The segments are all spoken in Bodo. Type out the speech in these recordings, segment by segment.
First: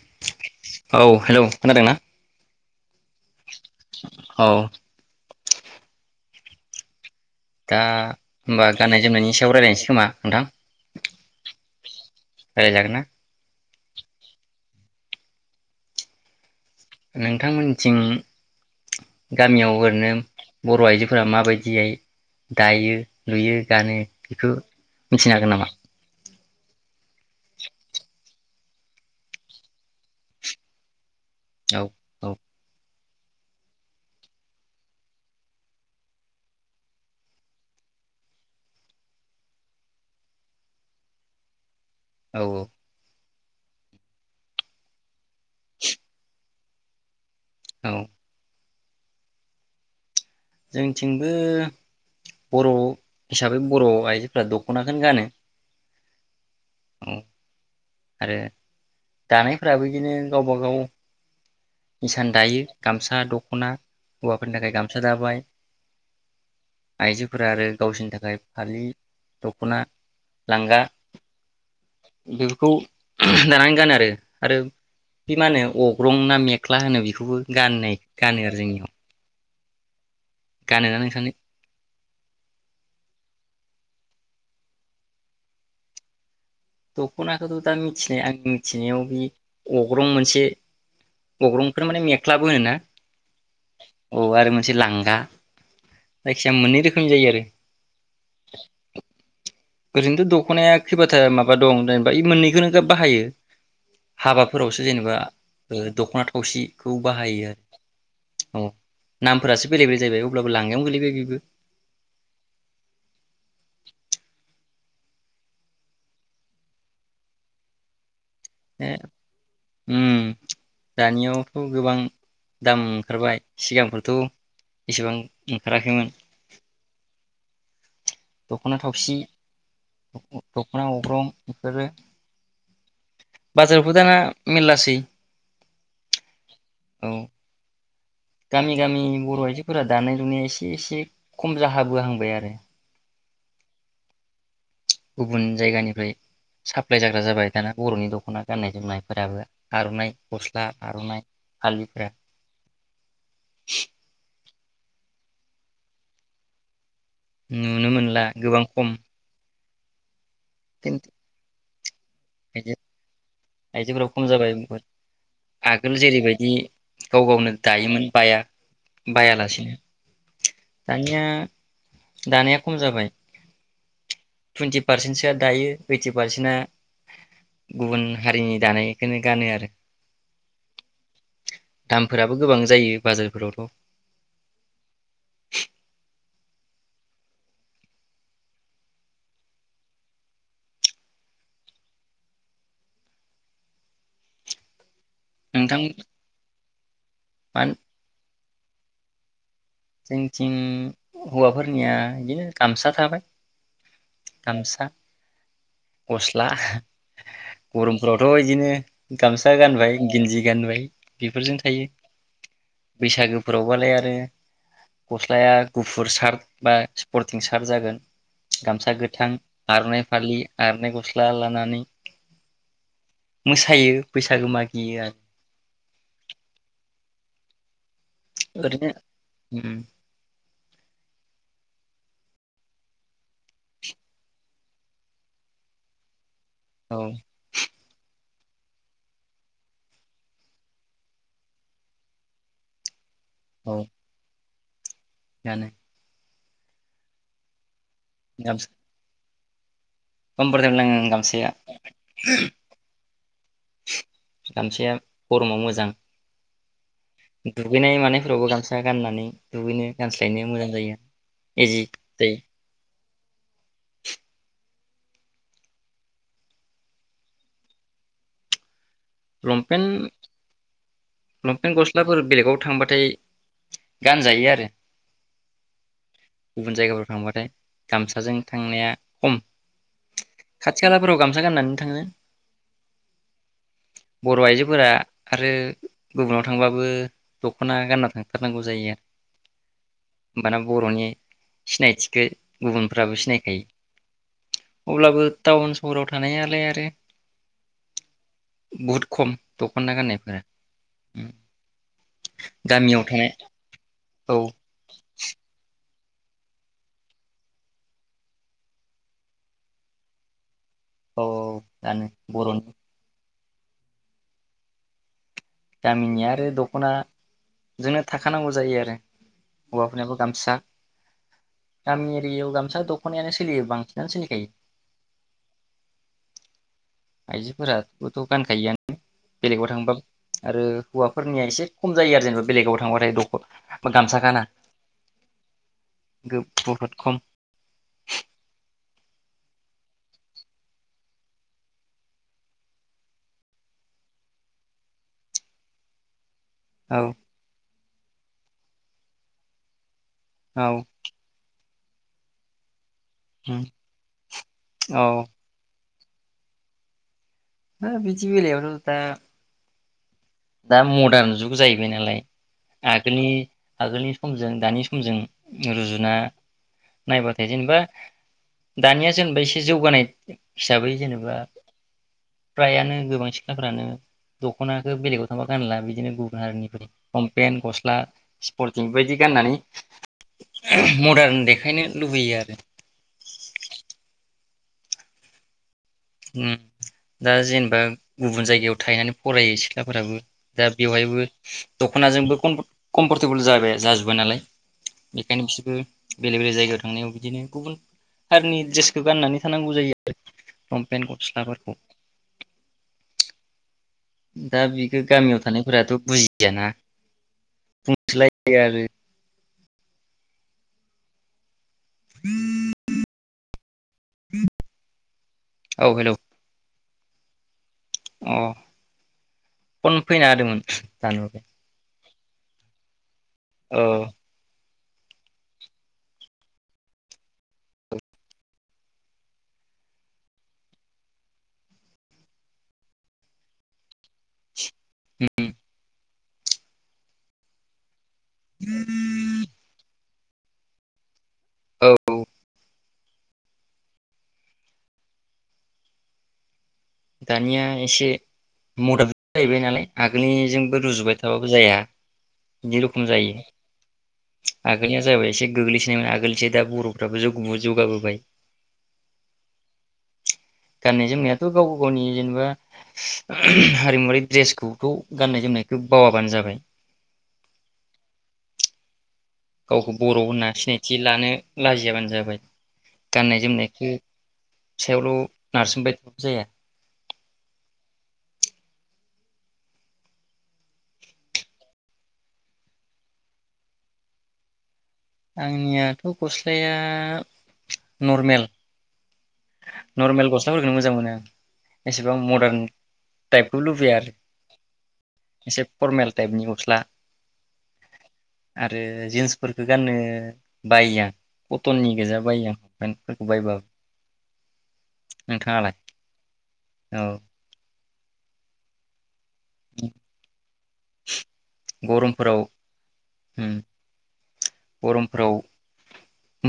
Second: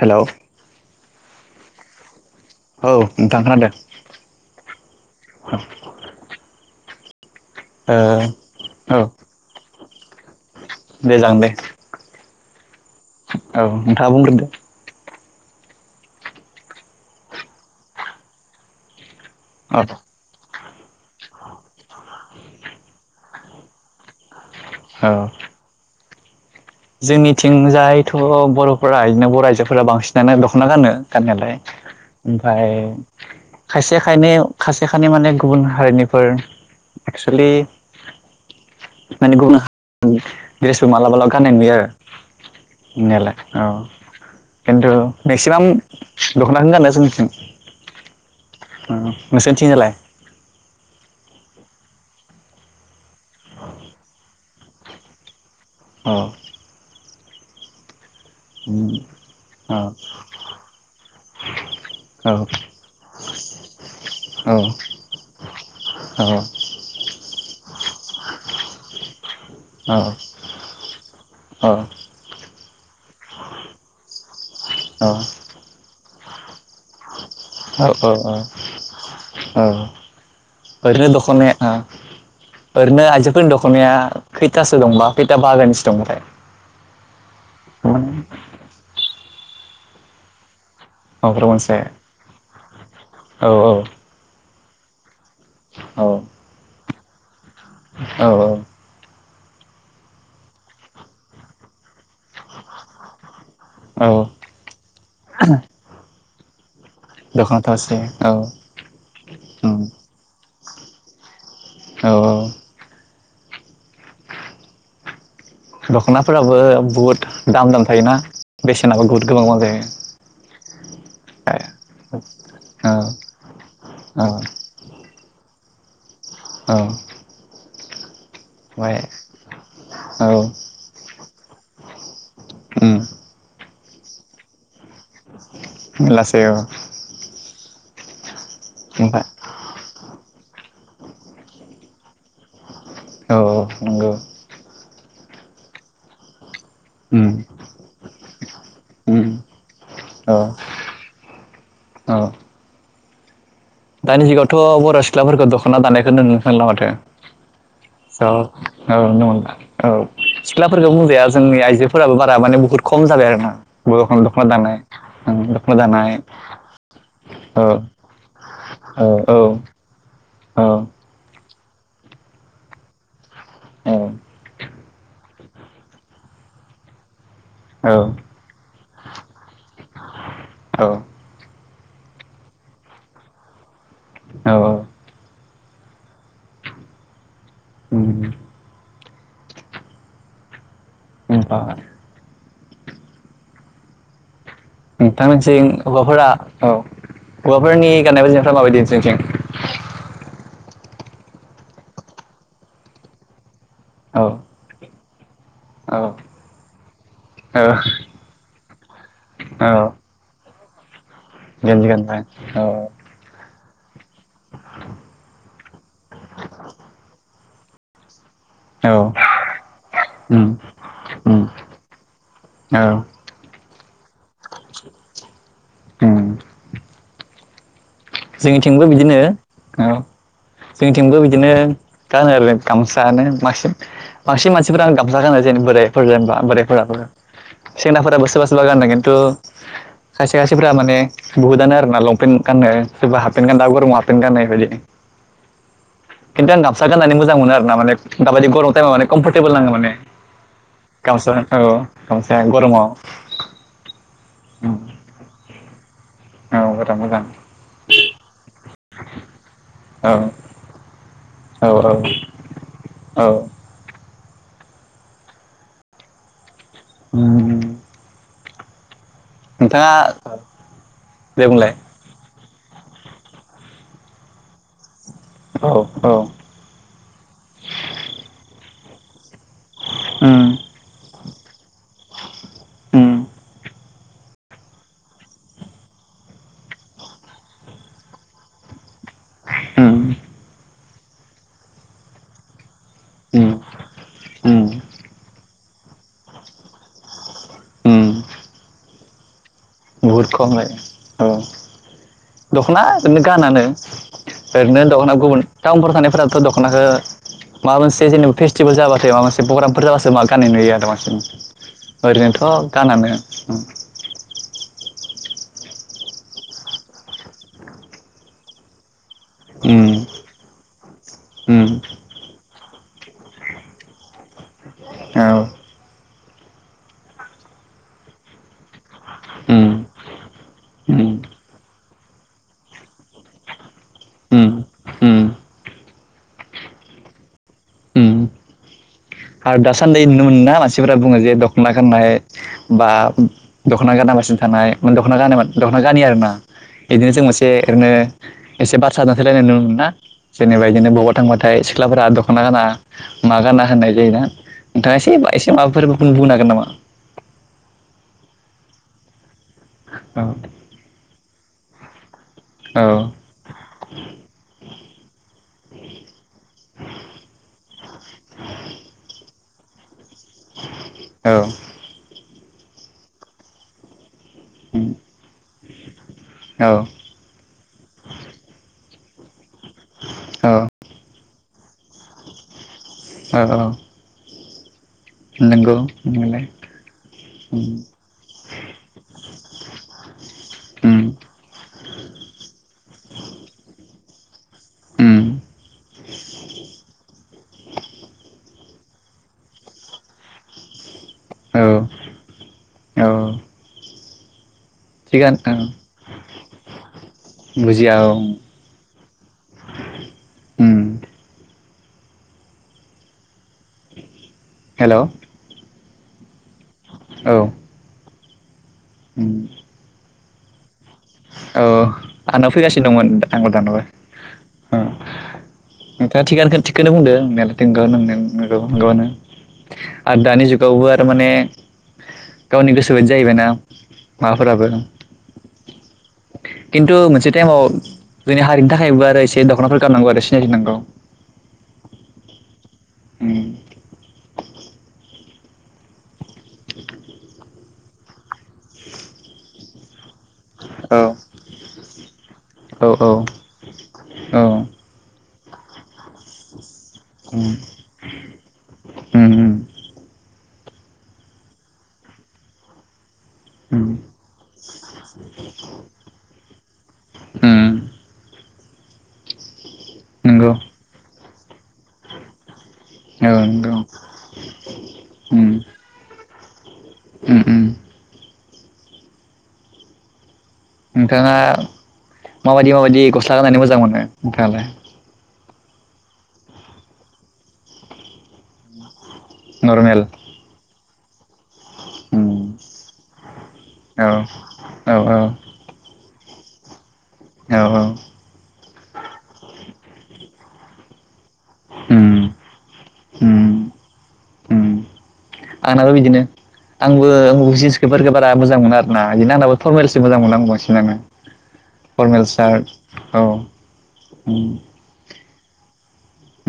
हेल'। हेल' खोनादोंना? औ नोंथां खोनादों। औ। [inaudible] दा ओ होमबा औ गाननाय जोमनायनि सायाव रायज्लायनोसै। खोमा? दे जागोन दे। रायलायजागोन। औ। नोंथाङा बुंग्रोदो। नोंथांमोनथिं गामियाव औ ओरैनो बर' आइजोफोरा माबायदियै दायो लुयो गानो बेखौ औ मिथिनो हागोन नामा? जोंनिथिंजायथ' बर'फोरा इदिनो बर' आइजोफोरा बांसिनानो दख'ना गानो गाननायालाय औ औ ओमफ्राय खायसे खायनै खायसे खायनै माने गुबुन हारिनिफोर एक्सलि माने गुबुन द्रेसबो मालाबा ला गाननाय नुयो औ आरो। [unintelligible] औ खिन्थु मेक्सिमाम दख'नाखोनो गानो जोंनिथिं। औ। ओ नोंसोरनि थिंजायलाय? जोंथिंबो बर' हिसाबै बर' आइजोफोरा दख'नाखौनो गानो। औ। औ आरो उम औ दानायफोराबो बिदिनो गावबा गाव इसान औ दायो गामसा दख'ना हौवाफोरनि औ थाखाय गामसा दाबाय आइजोफोरा आरो गावसिनि थाखाय फालि दख'ना लांगा बि खौ दानानै गानो आरो। आरो बि मा होनो अक ग्रं ना मे ख्ला होनो बेखौबो औ गाननाय औ औ गानो आरो जोंनियाव। औ। गानोना फोरनो नोंसानि दखनाया ओ फोरनो आइजोफोरनि दख' नाया खैथासो दंबा खैथा बाहागोनिसो दंबावथाय? दख'नाखौथ' दा मिथिनाय आंनि मिथिनायाव बि अग्रं मोनसे मोनसे अग्रंखोनो माने मेख्लाबो होनो ना? औ औ। से लांगा। औ जायखिया मोननै रो होनजायो आरो औ औ ओरैनोथ' दख'नाया खैबाथा माबा दं जेनेबा बे मोननैखौनो गाब बाहायो औ हाबाफोरावसो जेनेबा दख'ना थावसि खौ बाहायो दख'ना थावसि औ आरो अ नामफोरासो उम बेले बेले जाहैबाय अब्लाबो लांगायावनो गोलैबाय बेबो औ दखनाफोराबो बहुत दाम दाम थायोना बेसेनाबो बहुद गोबां गोबां जायो दानियावथ' औ गोबां दाम औ ओंखारबाय सिगांफोरथ' एसेबां ओंखाराखैमोन औ ओमफ्राय दख'ना थावसि औ दखना अग्रं इफोरो उम बाजारावबो दाना मेरलासै मेरलासेै ओ औ गामि गामि बर ओमफ्राय आइजो फोरा दानाय लुनाया एसे एसे खम जाहांबोहांबाय आरो औ नंगौ गुबुन जायगानिफ्राय साप्लाय जाग्रा उम जाबाय दाना बर'नि दख'ना गाननाय उम जोमनायफोराबो आर'नाइ औ गस्ला आर'नाइ फालिफोरा औ दानि जुगावथ' बर' सिख्लाफोरखौ दख'ना दानायखौ नुनो मोनला माथो नुनो स' मोनला औ गोबां खम नंगौ नोंथां औ सिख्लाफोरखौ बुंजाया जोंनि आइजो फोराबो बारा माने आइजो बहुत खम जाबाय आरो ना आइजोफोरा खम जाबाय आगोल दानाय जेरैबायदि गाव गावनो औ दायोमोन बायया औ औ बायालासिनो औ दानिया दानाया खम जाबाय टुइन्टि पारसेन्टसोआ दायो ओइटि पारसेन्टआ गुबुन हारिनि दानायखौनो गानो आरो औ दामफोराबो गोबां जायो बाजारफोरावथ' औ उम ओमफ्राय नोंथांमोनजों नोंथां हौवाफोरा औ मा गवाफोरनि गाननाय खालामाबाय बिथिं हौवाफोरनिया बिदिनो गामसा थाबाय औ गामसा औ गस्ला औ गरमफोरावथ' बिदिनो गामसा औ गानबाय गिन्जि गानबाय बेफोरजों गेन्जि गानबाय औ गुरावबालाय आरो गस्लाया गुफुर सार्ट बा स्पर्टिं सार्थ जागोन गामसा औ गोथां आर'नाइ फालि उम आर'नायइ गस्ला उम लानानै औ मोसायो बैसागो मागियो उम आरो जोंनिथिंबो ओरैनो बिदिनो उम औ। जोंनिथिंबो बिदिनो गानो आरो गामसायानो बांसिन बांसिन मानसिफोरानो गामसा गानो जेन बोराइफोर जेनेबा। बोरायफोराबो औ सेंग्राफोराबो सोरबा सोरबा। सुला गाननो खिन्थु खायसे खायसेफ्रा माने बुहुदआनो आरो ना लंपेन्ट गाननो। बा हा पेन खानदा गरमाव हापेन गाननाय बायदि। जानो खिन्थु आं गामसा गाननानै मोजां मोनो आर ना माने। दाबायदि गामसा गरम ताइमाव माने कमर्फत तेबल नाङो माने। कम्फर्टेबल नाङो गामसा गामसाया औ गामसाया गरमाव। गामसाया गरमाव मोजां। औ बिराद मोजां दुगैनाय मानायफोरावबो गामसा गाननानै। दुगैनो औ गानस्लायनो मोजां जायो औ इजि जायो। औ। उम नोंथाङा लंपेन्ट दे बुंलाय लंपेन गस्लाफोर बेलेगाव थांबाथाय गानजायो आरो। औ औ। गुबुन जायगाफोराव थांबाथाय गामसाजों थांनाया खम उम खाथि खालाफोराव गामसा गाननानै थाङो। उम बर' आइजोफोरा आरो गुबुनाव थांबाबो दख'ना गानना थांथारनांगौ जायो आरो उम होमबाना बर'नि सिनायथिखो गुबुनफ्राबो उम सिनायखायो। उम अब्लाबो टाउन सहराव थानायालाय आरो उम बहुत खम। खनना बुहुद गाननायफोरा। खमै औ दख'ना गामियाव ओरैनो थानाय गानानो औ ओरैनो दख'ना गुबुन टाउनफोर थानाय फोराबथ' दख'नाखौ माबा मोनसे जेनेबा फेस्टिभेल जाबाथाय माबा मोन प्रग्रामफोर जाबासो मा गाननाय नुयो आरो। आरो बांसिन औ गानो ओरैनोथ' बर'नि गानानो। ओम। गामिनि आरो दख'नाजोंनो थाखानांगौ जायो आरो। उम होवाफोरनाबो गामसा। उम गामि एरियायाव गामसा दख'नायानो सोलियो बांसिनानो सोलिखायो। औ आइजोफोराबोथ' गानखायोआनो उम बेलेगाव थांबा आरो उम हौवाफोरनिया एसे खम जायो आरो जेनेबा बेलेगाव थांबाथाय दख' बा गामसा गाना उम उम गो बहुद खम। उम आरो दासानदै नुनो मोना मानसिफोरा बुङो जे दख'ना गाननाय बा दख'ना गानना बासिनो थानाय मेने दख'ना दख'ना गानि आरो ना। औ बिदिनो जों मोनसे बेनो एसे बारसा [unintelligible] जेनेबा औ बिदिनो बबाव थांबथाय सिख्लाफोरा दख'ना गाना। मागाना होननाय नोंथाङा एसे औ एसे माबा फोरबोखुं बुंनो हांगोन नामा हा बदि बेलायावथ दा - - औ दा मदार्न जुग जाहैबाय नालाय औ आगोलनि आगोलनि समजों दानि सम समजों रुजुना नायबाथाय जेनेबा दानिया जेनेबा एसे जौगानाय हिसाबै औ जेनेबा फ्रायानो गोबां सिख्लाफ्रानो दख'नाखौ बेलेगाव गानला बिदिनो गुबुन औ हारिनिफोरनि लंफेन गस्ला सिफ बायदि गाननानै औ मदारन दे खायनो लुबैयो आरो औ औ नंगौ नंनायालाय ओम दा जेनेबा उम गुबुन जायगायाव थाहनानै फरायो सिख्लाफोराबो दा बेवहायबो दख'नाजोंबो कमफरटेबोल जाबाय जाजोब जोबा नालाय उम बेखायनो बिसोरबो बेलेग बेलेग जायगायाव थांनायाव बिदिनो गुबुन हारिनि ड्रेस बेखौ गाननानै थानांगौ जायो आरो फेन औ गस्लाफोरखौ औ दा बेखौ थिगानो गामियाव औ थानायफोराथ' बुजियाना बुजिया औ बुंसोलायो आरो उम हेल' औ हेलौ औ अ उम फन फैना होदोंमोन दानहरबाय आंना फैगासिनो दंमोन दा आंबो औ दानहरबाय ओ नोंथाङा थिगानो थिगखौनो बुंदों नंनायालाय न नगौ नंगौयानो आरो दानि जुगावबो आरो माने गावनि गोसोबायदि जाहैबायनाा माबाफोराबो हम खिन्थु मोनसे टाइमाव जोंनि हारिनि थाखायबो आरो एसे दख'नाफोर गाननांगौ आरो सि [unintelligible] औ। उम। [inaudible] दानिया एसे मर्दान जुग जाहैबाय नालाय आगो आगोलनिजोंबो औ रुजुबाय थाबाबो जाया बिदि औ रखम जायो औ आगोलनिया जाबाय एसे गोग्लैसोनायमोन आगोलनिसाय दा बर'खौ [unintelligible] जौगाबोबाय। नंगौ गाननाय जोमनायाथ' गाव गाव गनि जेनेबा हारिमुवारि ड्रेसफोरखौ गाननाय जोमनायखौ बावाबानो जाबाय। उम। गावखौ बर' होनना सिनायथि लानो लाजियाबानो जाबाय। औ गाननाय नंगौ जोमनायखौ फिसायावल' नारसोमबाय था जाया। उम उम। नोंथाङा माबायदि माबायदि गस्ला गाननानै मोजां मोनो नोंथाङालाय? आंनियाथ' गस्लाया नरमेल। नरमेल नर्मेल गस्लाफोरखौनो मोजां मोनो। [inaudible] औ एसेबां मदार्न टाइपबो लुबैया औ आरो औ एसे फर्मेल। टाइपनि गस्ला। औ आरो जिन्सफोर बेखौ गाननो बायो आं। कटननि गोजा बायो आं पेनटफोरखौ बायबाबो। नोंथाङालाय आंनाबो बिदिनो औ आंबो जिस बेफोरफोरखौ बारा मोजां मोनो आरोना। बिदिनो आंनाबो फरमेलसो मोजां मोनो आंबो बांसिननानो आङो फरमेल गरमफोराव सार्ट औ उम उम। गरमफोराव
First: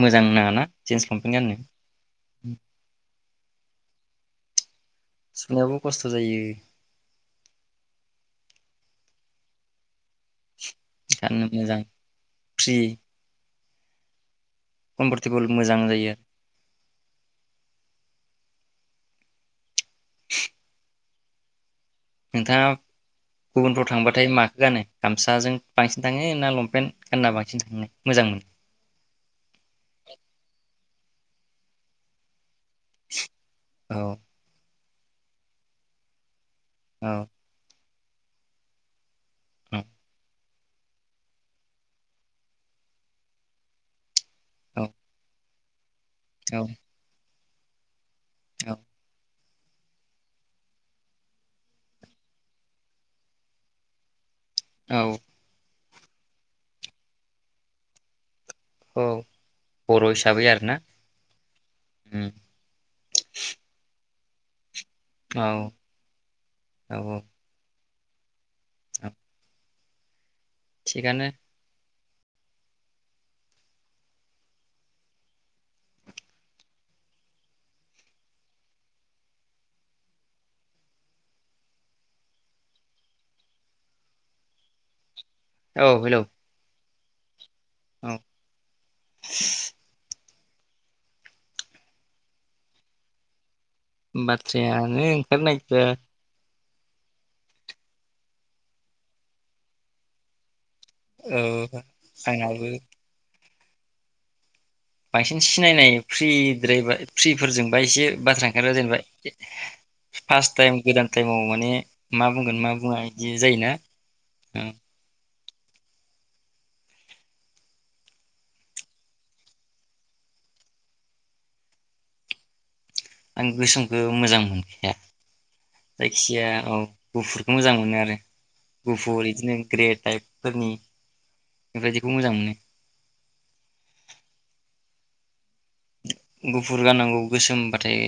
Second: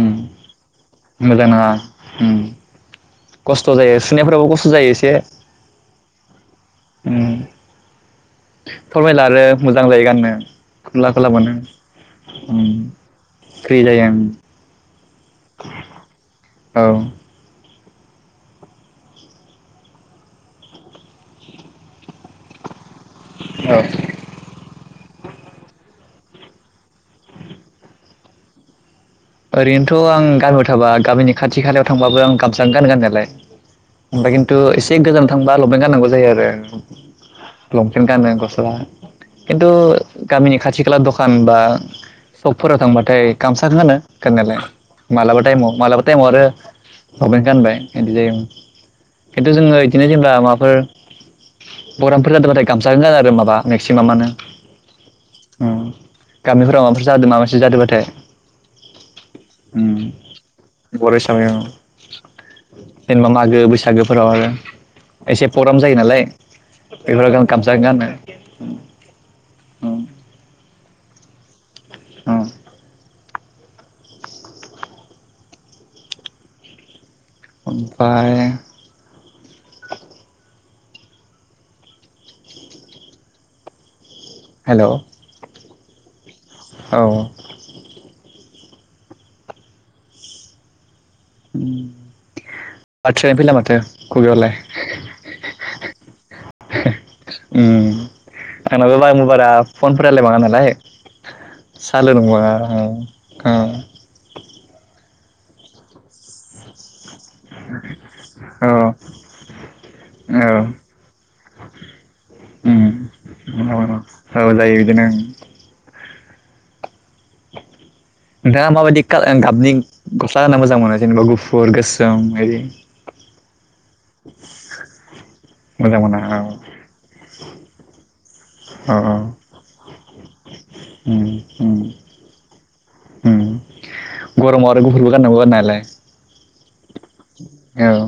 मोजां नाङाना जिन्स लमपेन्ट मोजां नाङा गाननो। खस्थ' जायो सुनायफोराबो खस्थ' जायो एसे सुनायावबो खस्थ' जायो। फरमेला आरो मोजां जायो गाननो। खुला खुला गाननो मोनो। मोजां फ्रि फ्रि जायो उम। कमफर्टेबोल मोजां जायो आरो। [inaudible] नोंथाङा औ गुबुनफ्राव थांबाथाय माखौ गानो गामसाजों बांसिन थाङो ना लंपेन्ट गानना बांसिन थाङो मोजां मोनो। ओरैनोथ' आं गामियाव थाबा गामिनि खाथि खालायाव थांबाबो आं गाम गान गानायालाय औ ओमफाय खिनथु एसे गोजानाव थांबा लमपेन्ट गाननांगौ जायो आरो। औ [unintelligible] [unintelligible] खिन्थु औ गामिनि खाथि खाला दखान बा शकफोराव थांबाथाय गामसाखौनो गानो। गाननायालाय औ मालाबा टाइमाव। मालाबा थाइमाव आरो। गानबाय। एदि जायोम औ खिन्थु जोङो बिदिनो जेनेबा माबाफोर प्रग्रामफोर जादोंबाथाय गामसा ग जादों आरो माबा मेक्सिमामानो औ। गामिफोराव माबाफोर जादों माबासे जादोंबाथाय औ बर' हिसाबै आरोना बर हसाबायाव उम जेनेबा मागो बैसागो फोराव आरो। औ एसे प्रग्राम जायो नालाय औ औ बेफोर गान गामसा गानो औ औ। थिगानो। औ। ओमफ्राय हेलौ। औ हेलौ। औ। औ आथसा [unintelligible] बाथ्रायानो ओंखारनो नागिरा। आंनाबो बा मबारा फनफोर रालाय बङा नालाय। औ सालर बाङा आंनाबो ओ। बांसिन सिनायनाय फ्रिद्रायबा फ्रिफोरजोंबा एसे बाथ्रा औ ओंखारो जेनेबा फार्स्ट औ टाइम गोदान टाइमाव माने मा बुंगोन मा उम बुङा इदि जायोना औ औ उम जायो बिदिनो नोंथाङा माबायदि [unintelligible] गाबनि गस्ला गानना मोजां मोनो जेनेबा गुफुर गोसोम बायदि [unintelligible] जायखिाया औ गुफुरखौ मोजां मोनो आरो। औ गुफुर इदिनो [unintelligible] थाइपफोरनि उम उम बेबायदिखौ मोजां मोनो। उम गरमाव आरो गुफुरबो गाननांगौ गाननायालाय गुफुर गाननांगौ गोसोमबाथाय औ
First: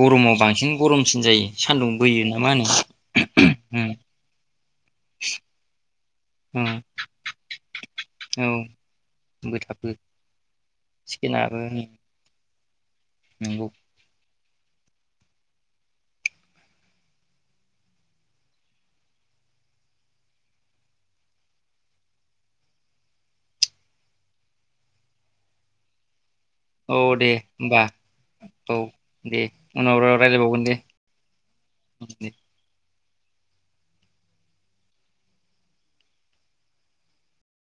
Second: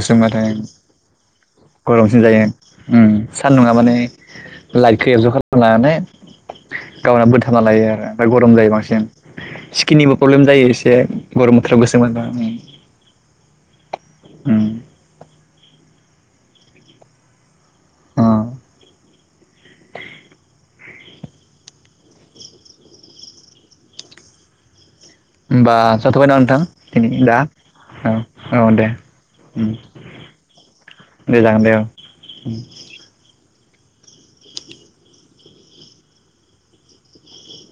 गरमाव बांसिन गरमसिन जायो। सान्दुं गरमसिन बोयो जायो ना मा होनो उम सानदुं आ माने उम लाइतखौ उम [unintelligible] गावना बोथाबना लायो आरो ओमफ्राय औ गरम जायो बांसिन बोथाबो स्किननिबो प्रब्लेम जायो एसे गरम चिकेनाबो बोथोराव गोसोम [unintelligible] उम नंगौ अ होमबा जाथ'बायना नों थां औ [unintelligible] दे दा होमबा औ औ दे दे उम उनाव रायलायबावगोन दे दे जागोन दे औ